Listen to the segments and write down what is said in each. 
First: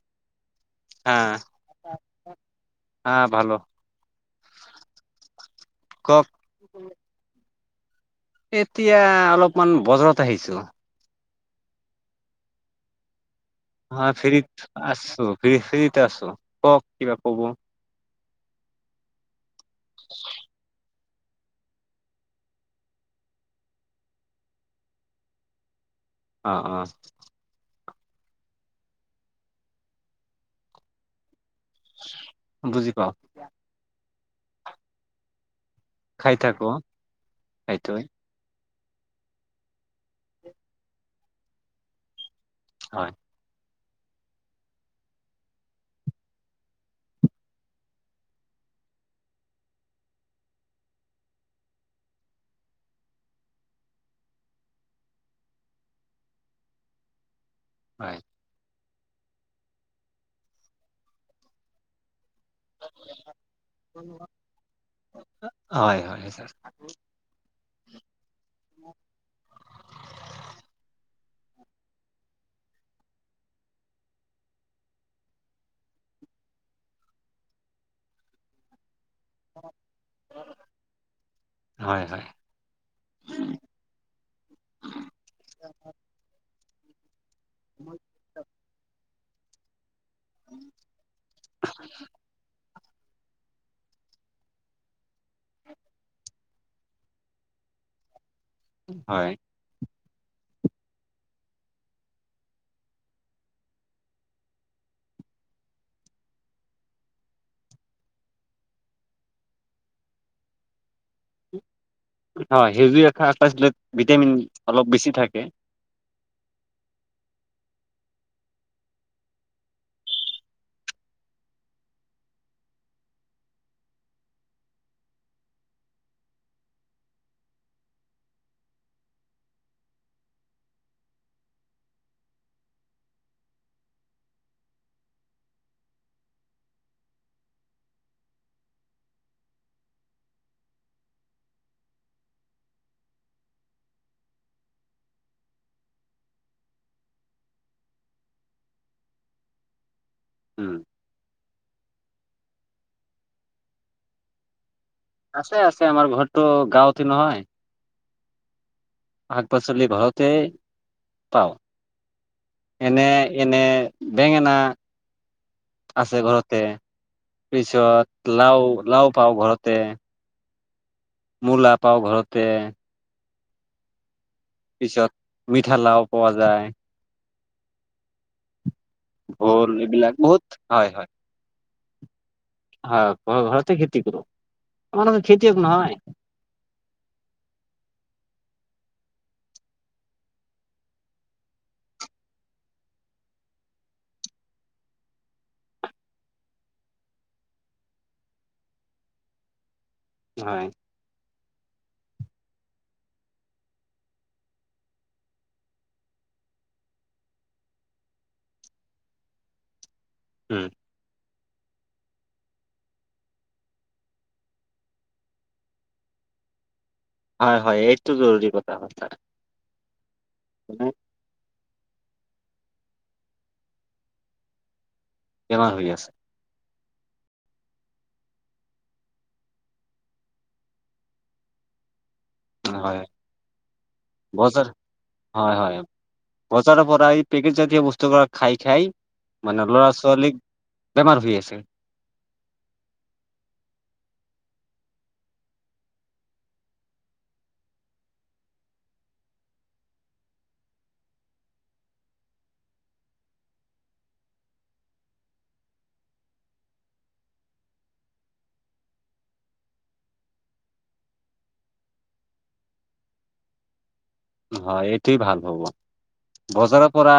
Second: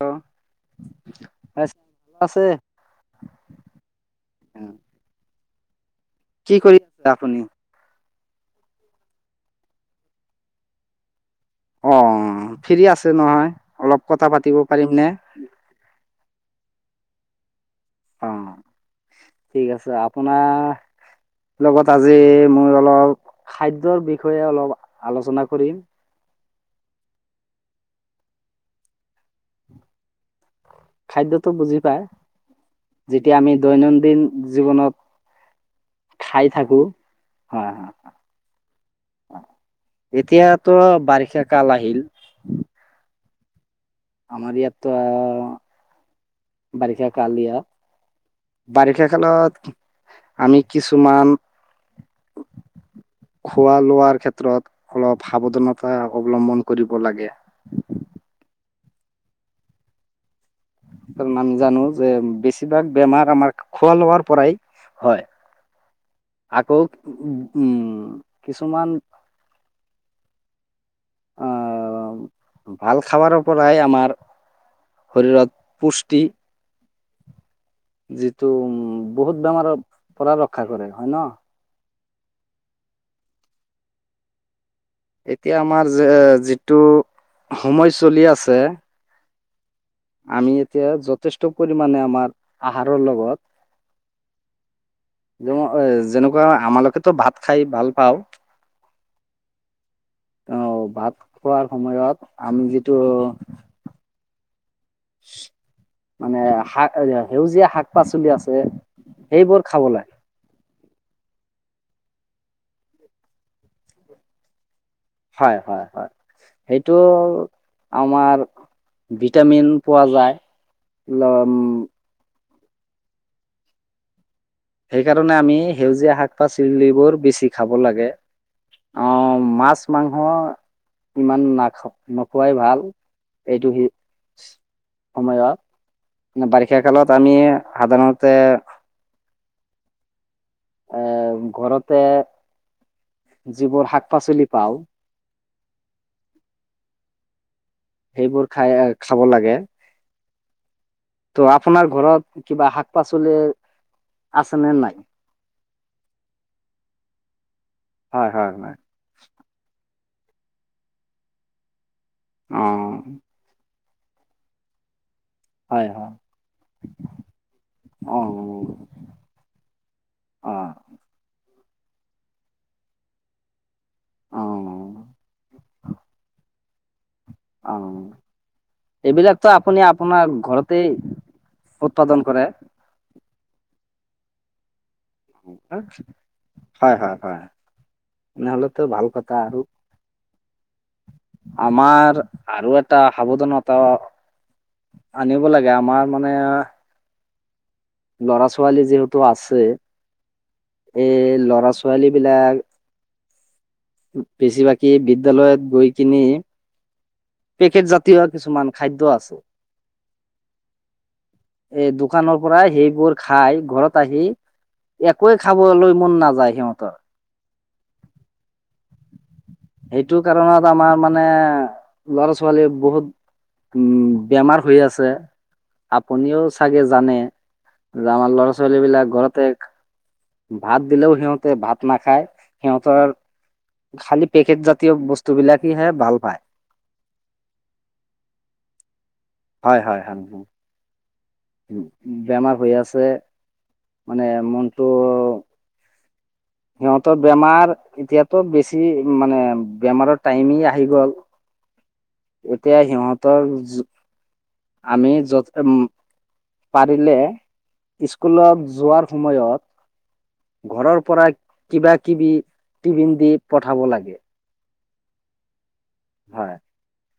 Hello আ আছে আহ ভাল, কওক? কি কৰি আপুনি? এতিয়া অলপমান বজাৰত আহিছোঁ। অ ফ্ৰী আছে নহয়, অলপ কথা পাতিব পাৰিম নে? ফ্ৰী ফ্ৰিতে আছো, কওক কিবা কব? অ, ঠিক আছে আপোনাৰ লগত আজি মই অলপ খাদ্যৰ বিষয়ে অলপ আলোচনা কৰিম। অ অ। খাদ্যটো বুজি পায় বুজি পাও যেতিয়া আমি দৈনন্দিন জীৱনত খাই থাকো, হা সেইটোৱে হা। অ এতিয়াতো বাৰিষা কাল আহিল। হয়। আমাৰ ইয়াততো, বাৰিষা কালিয়া বাৰিষা কালত আমি কিছুমান [inaudible] খোৱা লোৱাৰ ক্ষেত্ৰত অলপ সাৱধানতা অৱলম্বন কৰিব লাগে। হয়। তাৰ নাম জানো যে বিছ, বেছিভাগ বেমাৰ আমাৰ খোৱা লোৱাৰ পৰাই হয়। হয় হয় ছাৰ। আকৌ উম উ কিছুমান, আহ ভাল খাবাৰ পৰাই আমাৰ, শৰীৰত পুষ্টি। যিটো উম বহুত বেমাৰৰ পৰা ৰক্ষা কৰে, হয়ন হয় হয়। উম এতিয়া আমাৰ যে যিটো সময় চলি আছে, আমি এতিয়া যথেষ্ট পৰিমাণে আমাৰ আহাৰৰ লগত। যেনেকুৱা আমালোকেতো ভাত খাই ভাল পাওঁ। হয়। আহ ভাত খোৱাৰ সময়ত আমি যিটো, মানে শাক সেউজীয়া শাক পাচলি আছে সেইবোৰ খাব লাগে। হয় সেউজীয়া শাক-পাচলিত ভিটামিন অলপ বেছি, থাকে হয় হয় হয়। সেইটো আমাৰ ভিটামিন পোৱা যায়। লম। সেইকাৰণে আমি সেউজীয়া শাক পাচলিবোৰ বেছি খাব লাগে। অ মাছ মাংস ইমান নাখ ইমান নোখোৱাই ভাল। এইটো সি, সময়ত বাৰিষা কালত আমি সাধাৰণতে, এ ঘৰতে যিবোৰ শাক পাচলি পাও, সেইবোৰ খাই খাই খাব লাগে। উম। ত' আপোনাৰ ঘৰত কিবা শাক পাচলি আছে নে নাই? আছে আছে আমাৰ ঘৰতো গাঁৱতে নহয়, হয়, হয়, হয়। শাক পাচলি ঘৰতে পাওঁ। এনেই এনেই বেঙেনা, আছে ঘৰতে পিছত লাও লাও পাওঁ ঘৰতে। অ', মূলা পাওঁ ঘৰতে। অ'। পিছত মিঠালাও পোৱা যায়। অ'। এইবিলাকতো ভোল আপুনি এইবিলাক আপোনাৰ বহুত ঘৰতেই হয় হয় উৎপাদন কৰে? হয় ঘ ঘৰতে খেতি কৰো আমিলোক খেতিয়ক নহয়। হয়, হয়, হয় তেনেহলেতো ভাল কথা আৰু। আমাৰ আৰু এটা সাৱধানতা, আনিব লাগে আমাৰ মানে, ল'ৰা ছোৱালী যিহেতু আছে, হয়। এই ল'ৰা ছোৱালী বিলাক, বেছি ভাগেই বিদ্যালয়ত গৈ কিনে, পেকেট জাতীয় কিছুমান খাদ্য আছে। উম। এ দোকানৰ পৰা সেইবোৰ খাই ঘৰত আহি একোৱে খাবলৈ মন নাযায় সিহঁতৰ। হয়, হয় এইটো জৰুৰী কথা হয় ছাৰ। হেইটো কাৰণত আমাৰ মানে মানে ল'ৰা ছোৱালী বহুত উম বেমাৰ হৈ আছে। বেমাৰ হৈ আছে আপুনিও চাগে জানে যে আমাৰ ল'ৰা ছোৱালী বিলাক ঘৰতে ভাত দিলেও সিহঁতে নাখায়। হয় সিহঁতৰ খালি পেকেট বজাৰ জাতিয় বস্তু হয় বিলাক হয় ভাল পায়। বজাৰৰ পৰা এই পেকেট জাতীয় বস্তু বিলাক খাই খাই মানে হয় ল'ৰা হয় হয় ছোৱালীক বেমাৰ হৈ আছে। বেমাৰ হৈ আছে মানে মনটো সিহঁতৰ বেমাৰ এতিয়াতো বেছি মানে বেমাৰৰ টাইমেই আহি গ'ল। এতিয়া সিহঁতৰ আমি য'ত উম। পাৰিলে স্কুলত যোৱাৰ সময়ত ঘৰৰ পৰাই কিবা কিবি টিফিন দি পঠাব লাগে। হয় এইটোৱেই ভাল হয় হ'ব। বজাৰৰ পৰা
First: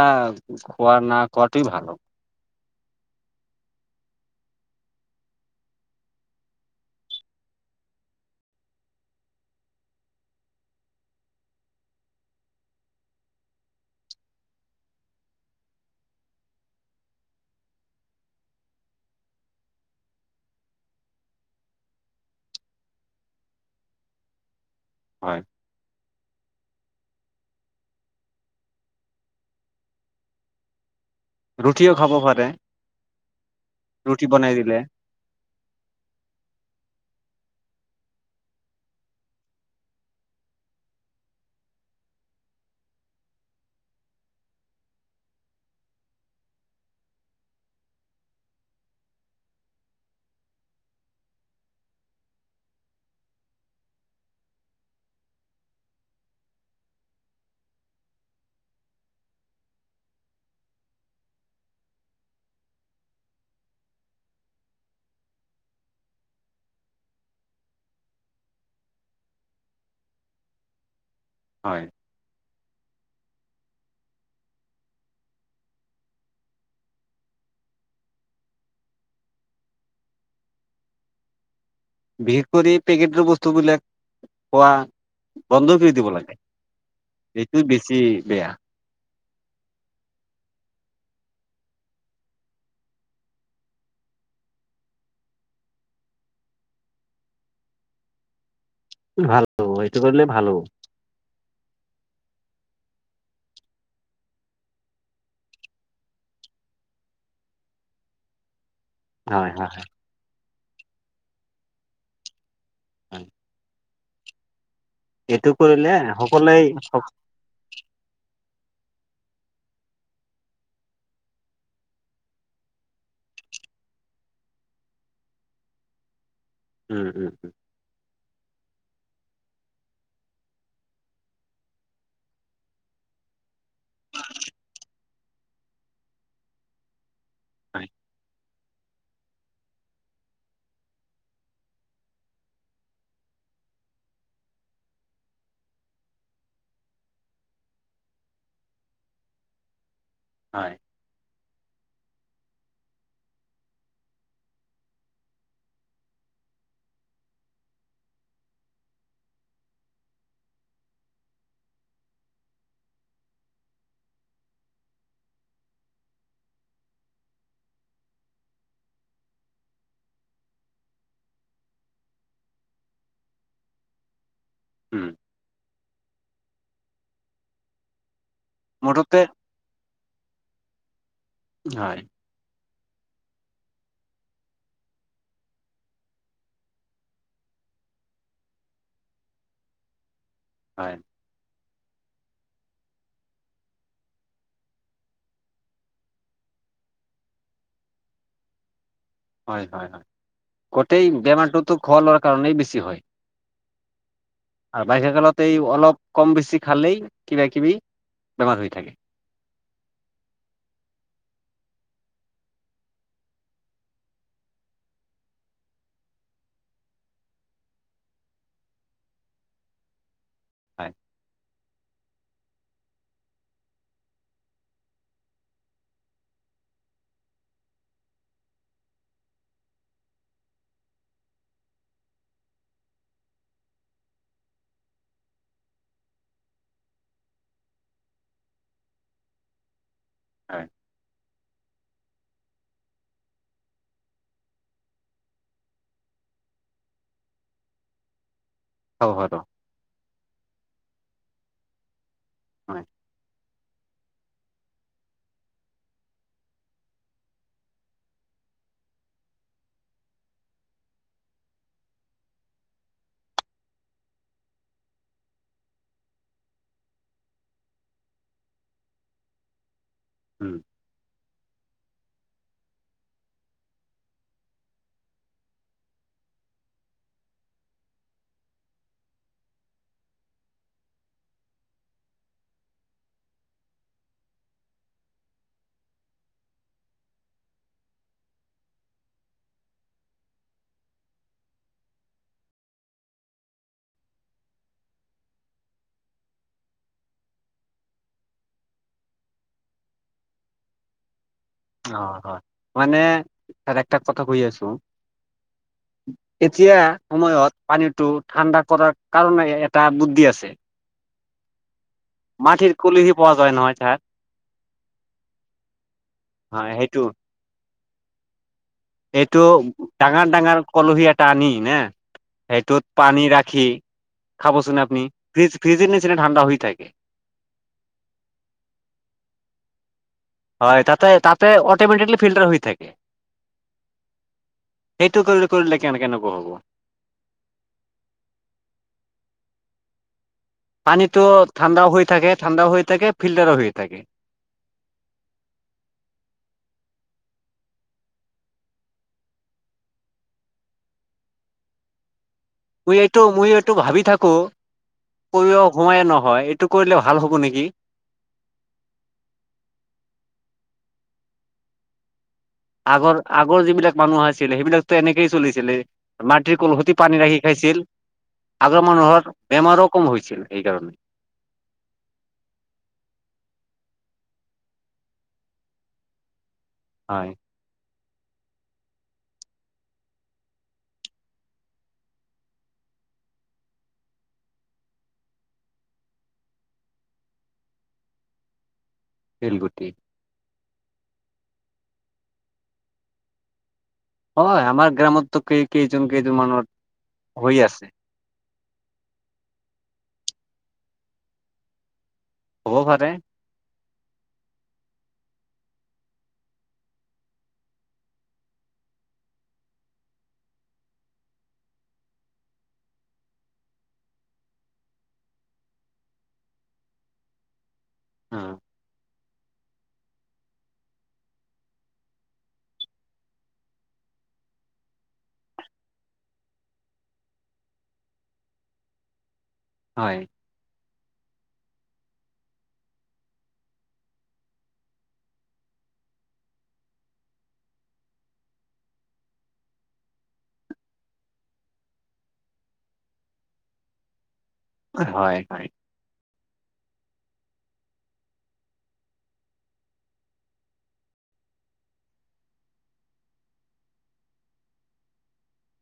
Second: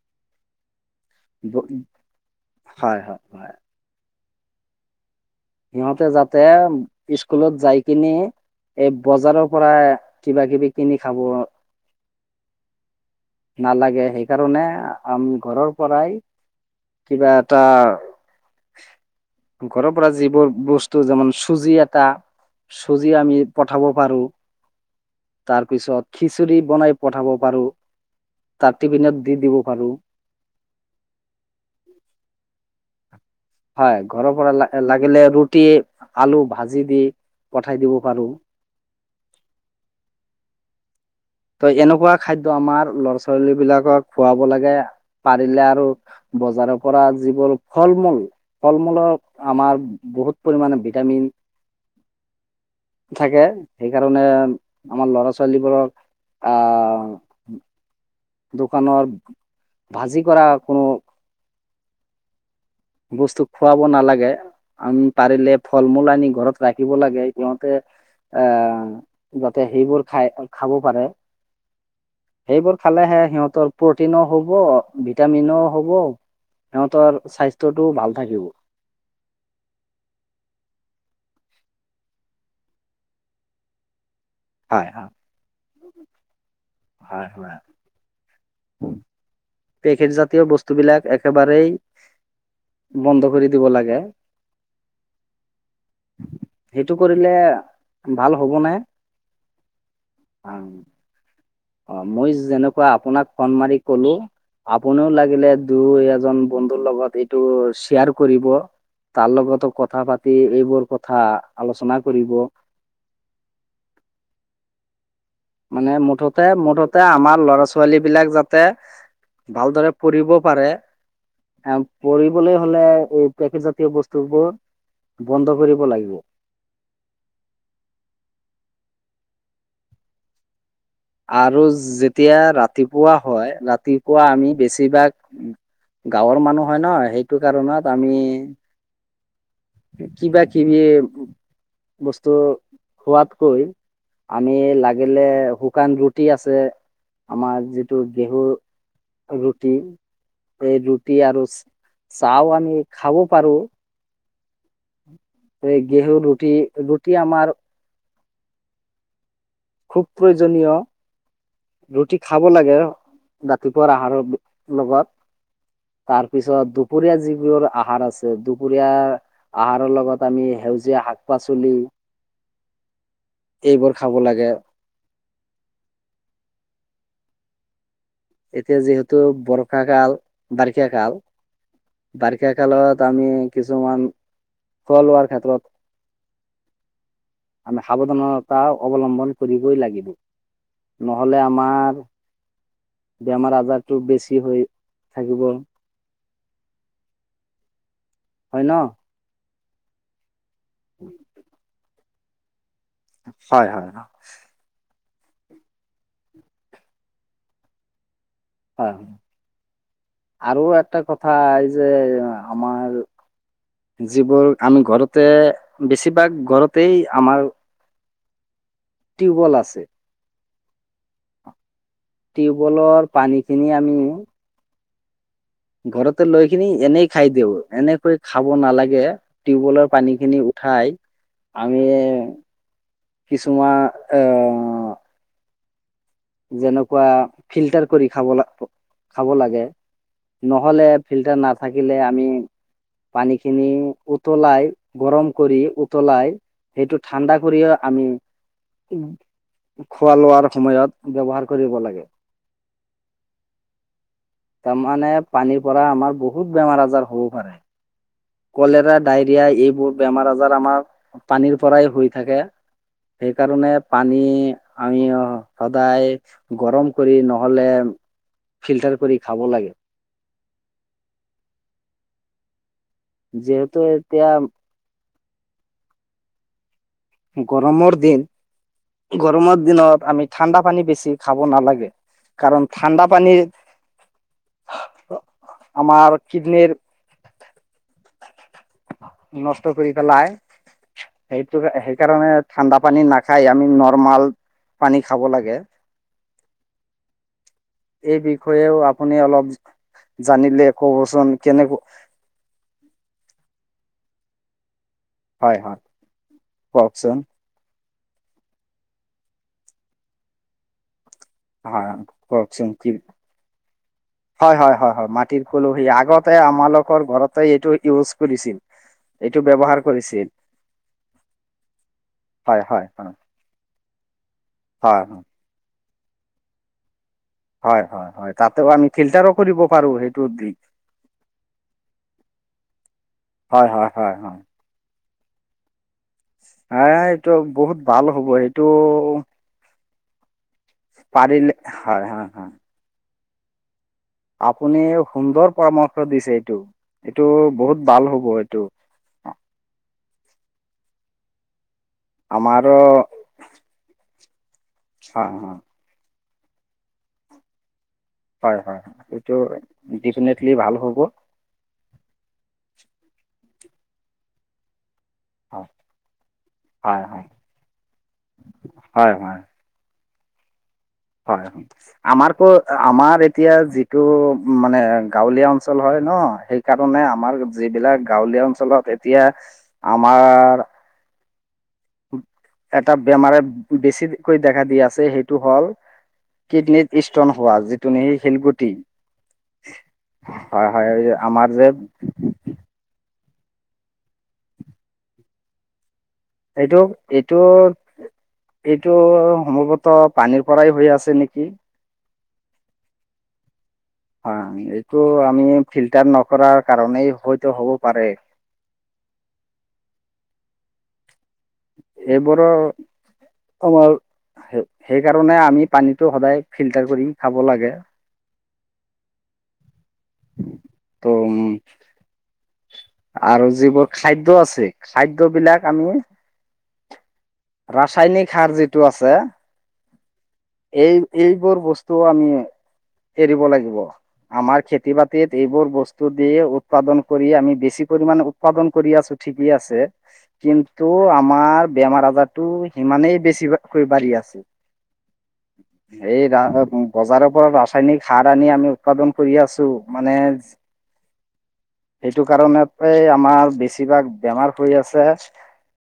খোৱা না খোৱাটোৱে ভাল হ'ব হয়, হয়, হয়। সিহঁতে যাতে স্কুলত যাই কিনে এই বজাৰৰ পৰা কিবা কিবি কিনি খাব নালাগে, সেইকাৰণে আম ঘৰৰ পৰাই কিবা এটা ঘৰৰ পৰা যি বস্তু যেন চুজি এটা চুজি আমি পঠাব পাৰো। হয়। তাৰ পিছত খিচিৰি বনাই পঠাব পাৰো তাৰ টিফিনত দি দিব পাৰো। ৰুটিও খাব পাৰে। হয় ৰুটি ঘৰৰ পৰা বনাই ল দিলে লাগিলে ৰুটি আলু ভাজি দি পঠাই দিব পাৰোঁ। ত এনেকুৱা খাদ্য আমাৰ ল'ৰা ছোৱালী বিলাকক খুৱাব লাগে পাৰিলে আৰু বজাৰৰ পৰা যিবোৰ ফল-মূল আমাৰ বহুত পৰিমামানে ভিটামিন থাকে সেইকাৰণে আমাৰ ল'ৰা ছোৱালীবোৰক অ, দোকানৰ ভাজি কৰা কোনো বস্তু খুৱাব নালাগে। আমি পাৰিলে ফল মূল আনি ঘৰত ৰাখিব লাগে সিহঁতে আহ যাতে সেইবোৰ খাই খাব পাৰে হয়। সেইবোৰ খালেহে সিহঁতৰ প্ৰটিনো হ'ব ভিটামিনও হব। সিতৰ স্বাস্থ্যটো ভাল থাকিব বিশেষ কৰি পেকেটৰ বস্তুবিলাক খোৱা হয় হয় বন্ধ কৰি দিব লাগে হয় হয়। এইটো বেছি বেয়া। পেকেট জাতীয় বস্তুবিলাক একেবাৰেেই বন্ধ কৰি দিব লাগে। সেইটো কৰিলে ভাল হব নাই। ভাল হ'ব এইটো কৰিলে ভাল হ'ব। অঁ, মই যেনেকুৱা আপোনাক ফোন মাৰি কলো। আপুনিও লাগিলে দুই এজন বন্ধুৰ লগত এইটো শ্বেয়াৰ কৰিব। তাৰ হয় লগতো হয় কথা পাতি এইবোৰ কথা আলোচনা কৰিব। হয়। এইটো কৰিলে মানে মুঠতে সকলোৱে মুঠতে আমাৰ ল'ৰা ছো ছোৱালী বিলাক যাতে ভালদৰে পঢ়িব পাৰে। পঢ়িবলৈ, হলে এই পেকেট জাতীয় বস্তুবোৰ বন্ধ কৰিব লাগিব। উম উম উম। আৰু যেতিয়া ৰাতিপুৱা হয়, ৰাতিপুৱা আমি বেছিভাগ গাঁৱৰ মানুহ হয় ন, সেইটো হয় কাৰণত আমি কিবা কিবি বস্তু খোৱাতকৈ, আমি লাগিলে শুকান ৰুটি আছে, আমাৰ যিটো গেহু ৰুটি হয় এই ৰুটি আৰু চাহ আমি খাব পাৰো। এই গেহু ৰুটি ৰুটি আমাৰ খুব প্ৰয়োজনীয়। ৰুটি খাব লাগে ৰাতিপুৱা আহাৰ লগত। তাৰ পিছত দুপৰীয়া যিবোৰ আহাৰ আছে, দুপৰীয়া আহাৰৰ লগত আমি সেউজীয়া শাক পাচলি, এইবোৰ খাব লাগে। উম। এতিয়া যিহেতু মুঠতে বৰ্ষা কাল বাৰিষা কাল হয় বাৰি ষা কালত আমি কিছুমান খোৱা লোৱা ক্ষেত্ৰত, আমি সাৱধানতা অৱলম্বন কৰিবই লাগিব। হয়। নহ'লে আমাৰ, বেমাৰ আজাৰটো বেছি হৈ থাকিব। হয় ন। হয় হয় হয়, গোটেই বেমাৰটোতো খোৱা লোৱাৰ কাৰণেই বেছি হয়। হয় হয় হয়। আৰু বাৰিষা কালতে এই অলপ কম বেছি খালেই কিবা কিবি বেমাৰ হৈ হয়, থাকে। হয় আৰু এটা কথা এই যে আমাৰ যিবোৰ আমি ঘৰতে বেছিভাগ ঘৰতেই আমাৰ টিউবল আছে। হয়। টিউবলৰ পানী খিনি আমি, ঘৰতে লৈ কিনি এনেই খাই দিওঁ, এনেকৈ খাব নালাগে টিউবৱেলৰ পানী খিনি উঠাই আমি কিছুমান অঁ যেনেকুৱা ফিল্টাৰ কৰি খাব খাব লাগে হয় নহলে ফিল্টাৰ নাথাকিলে আমি, পানী খিনি উতলাই গৰম কৰি উতলাই, সেইটো ঠাণ্ডা কৰিয়ে আমি উম, হ'ব হ'ব খোৱা লোৱাৰ সময়ত ব্যৱহাৰ কৰিব লাগে। হয়। তাৰ মানে পানীৰ পৰা আমাৰ বহুত বেমাৰ- আজাৰ হ'ব পাৰে। কলেৰা, ডায়ৰিয়া এইবোৰ বেমাৰ - আজাৰ আমাৰ পানীৰ পৰাই হৈ থাকে। সেইকাৰণে পানী আমি সদায় গৰম কৰি নহলে ফিল্টাৰ কৰি খাব লাগে। উম। যিহেতু এতিয়া গৰমৰ দিন, গৰমৰ দিনত আমি ঠাণ্ডা পানী বেছি খাব নালাগে। কাৰণ ঠাণ্ডা পানীৰ আমাৰ কিডনিৰ নষ্ট কৰি পেলাই, সেইটোকে সেই কাৰনে ঠাণ্ডা পানী নাখায়, আমি নৰ্মেল পানী খাব লাগে। এই বিষয়েও আপুনি অলপ জানিলে কবচোন কেনে অ হয় মানে আৰু এটা কথা কৈ আছো। হয় হয় এতিয়া কওকচোন। সময়ত পানীটো ঠাণ্ডা কৰাৰ কাৰণে এ এটা বুদ্ধি আছে। হয়। কওকচোন মাটিৰ কি কলিহি পোৱা যায় নহ হয় হয় হয় হয়, মাটিৰ কলহি আগতে আমাৰ হয় সেইটো লোকৰ ঘৰতে এইটো ইউজ কৰিছিল। এইটো ব্যৱহাৰ কৰিছিল ডাঙৰ - ডাঙৰ কলহী এটা আনি নে? হয় সেইটোত হয় হয় পানী ৰাখি খাবচোন আপুনি, হয় হয় ফ্ৰিজ, ফ্ৰিজৰ নিচিনা ঠাণ্ডা হৈ থাকে। হয় হয় হয় তাতেও আমি ফিল্টাৰো কৰিব পাৰো সেই হয় তাতে তাতে অট'মেটিকলি ফিল্টাৰ হৈ থাকে। হয় হয় হয় হয় সেইটো কৰিলে কৰিলে কেনেকুৱা নক হ'ব? হ এইটো বহুত ভাল হ'ব এইটো পানীটো পাৰিলে ঠাণ্ডাও হৈ হয় হয় থাকে, হয় ঠাণ্ডা হৈ থাকে ফিল্টাৰ হৈ থাকে। আপুনি সুন্দৰ পৰামৰ্শ দিছে এইটো, এইটো বহুত ভাল হব এইটো। আমাৰ মই এইটো মই এইটো ভাবি থাকোঁ, হয় [unintelligible] সময়ে নহয় এইটো কৰিলে ভাল হ'ব নেকি? হয় হয় হয় সেইটো ডেফিনেটলি ভাল হ'ব। আগৰ আগৰ যিবিলাক মানুহ আছিল সেইবিলাক ত এনেকেই হয় চলিছিলে, মাটিৰ কলহতে হয় হয় পানী ৰাখি খাইছিল। আগৰ হয় মানুহৰ বেমাৰো কম হৈছিল সেইকাৰণে। হয় হয়। আমাৰ ক আমাৰ এতিয়া যিটো মানে গাঁৱলীয়া অঞ্চল হয় ন সেই কাৰণে হয় আমাৰ যিবিলাক গাঁৱলীয়া অঞ্চলত এতিয়া আমাৰ এটা বেমাৰে বেছি কৈ দেখা দি আছে সেইটো হ'ল কিডনীত ষ্টন হোৱা যিটো নেকি শিলগুটি। শিলগুটি। হয় হয় এই আমাৰ যে হয় আমাৰ গ্ৰামততো কেই কেইজন কেইজন মানুহৰ এইটো এইটো হৈ আছে। এইটো সম্ভৱতঃ পানীৰ পৰাই হৈ আছে নেকি? হ'ব পাৰে। হয় এইটো আমি ফিল্টাৰ নকৰাৰ কাৰণেই হয়তো হ'ব পাৰে। এইবোৰ আমাৰ, সে-সেইকাৰণে আমি পানীটো সদায় ফিল্টাৰ কৰি খাব লাগে। অ'। ত' আৰু যিবোৰ খাদ্য আছে খাদ্যবিলাক আমি ৰাসায়নিক সাৰ যিটো আছে হয়। এই এইবোৰ বস্তু আমি এৰিব লাগিব। আমাৰ খেতি বাতিত এইবোৰ বস্তু দি উৎপাদন কৰি আমি বেছি পৰিমাণে উৎপাদন কৰি আছোঁ ঠিকেই আছে কিন্তু আমাৰ বেমাৰ আজাৰ ত' সিমানেই বেছিভা বাঢ়ি আছে। হয় হয়। এই ৰা বজাৰৰ পৰা ৰাসায়নিক সাৰ আনি আমি উৎপাদন কৰি আছোঁ মানে সেইটো কাৰণতে আমাৰ বেছিভাগ বেমাৰ হৈ আছে।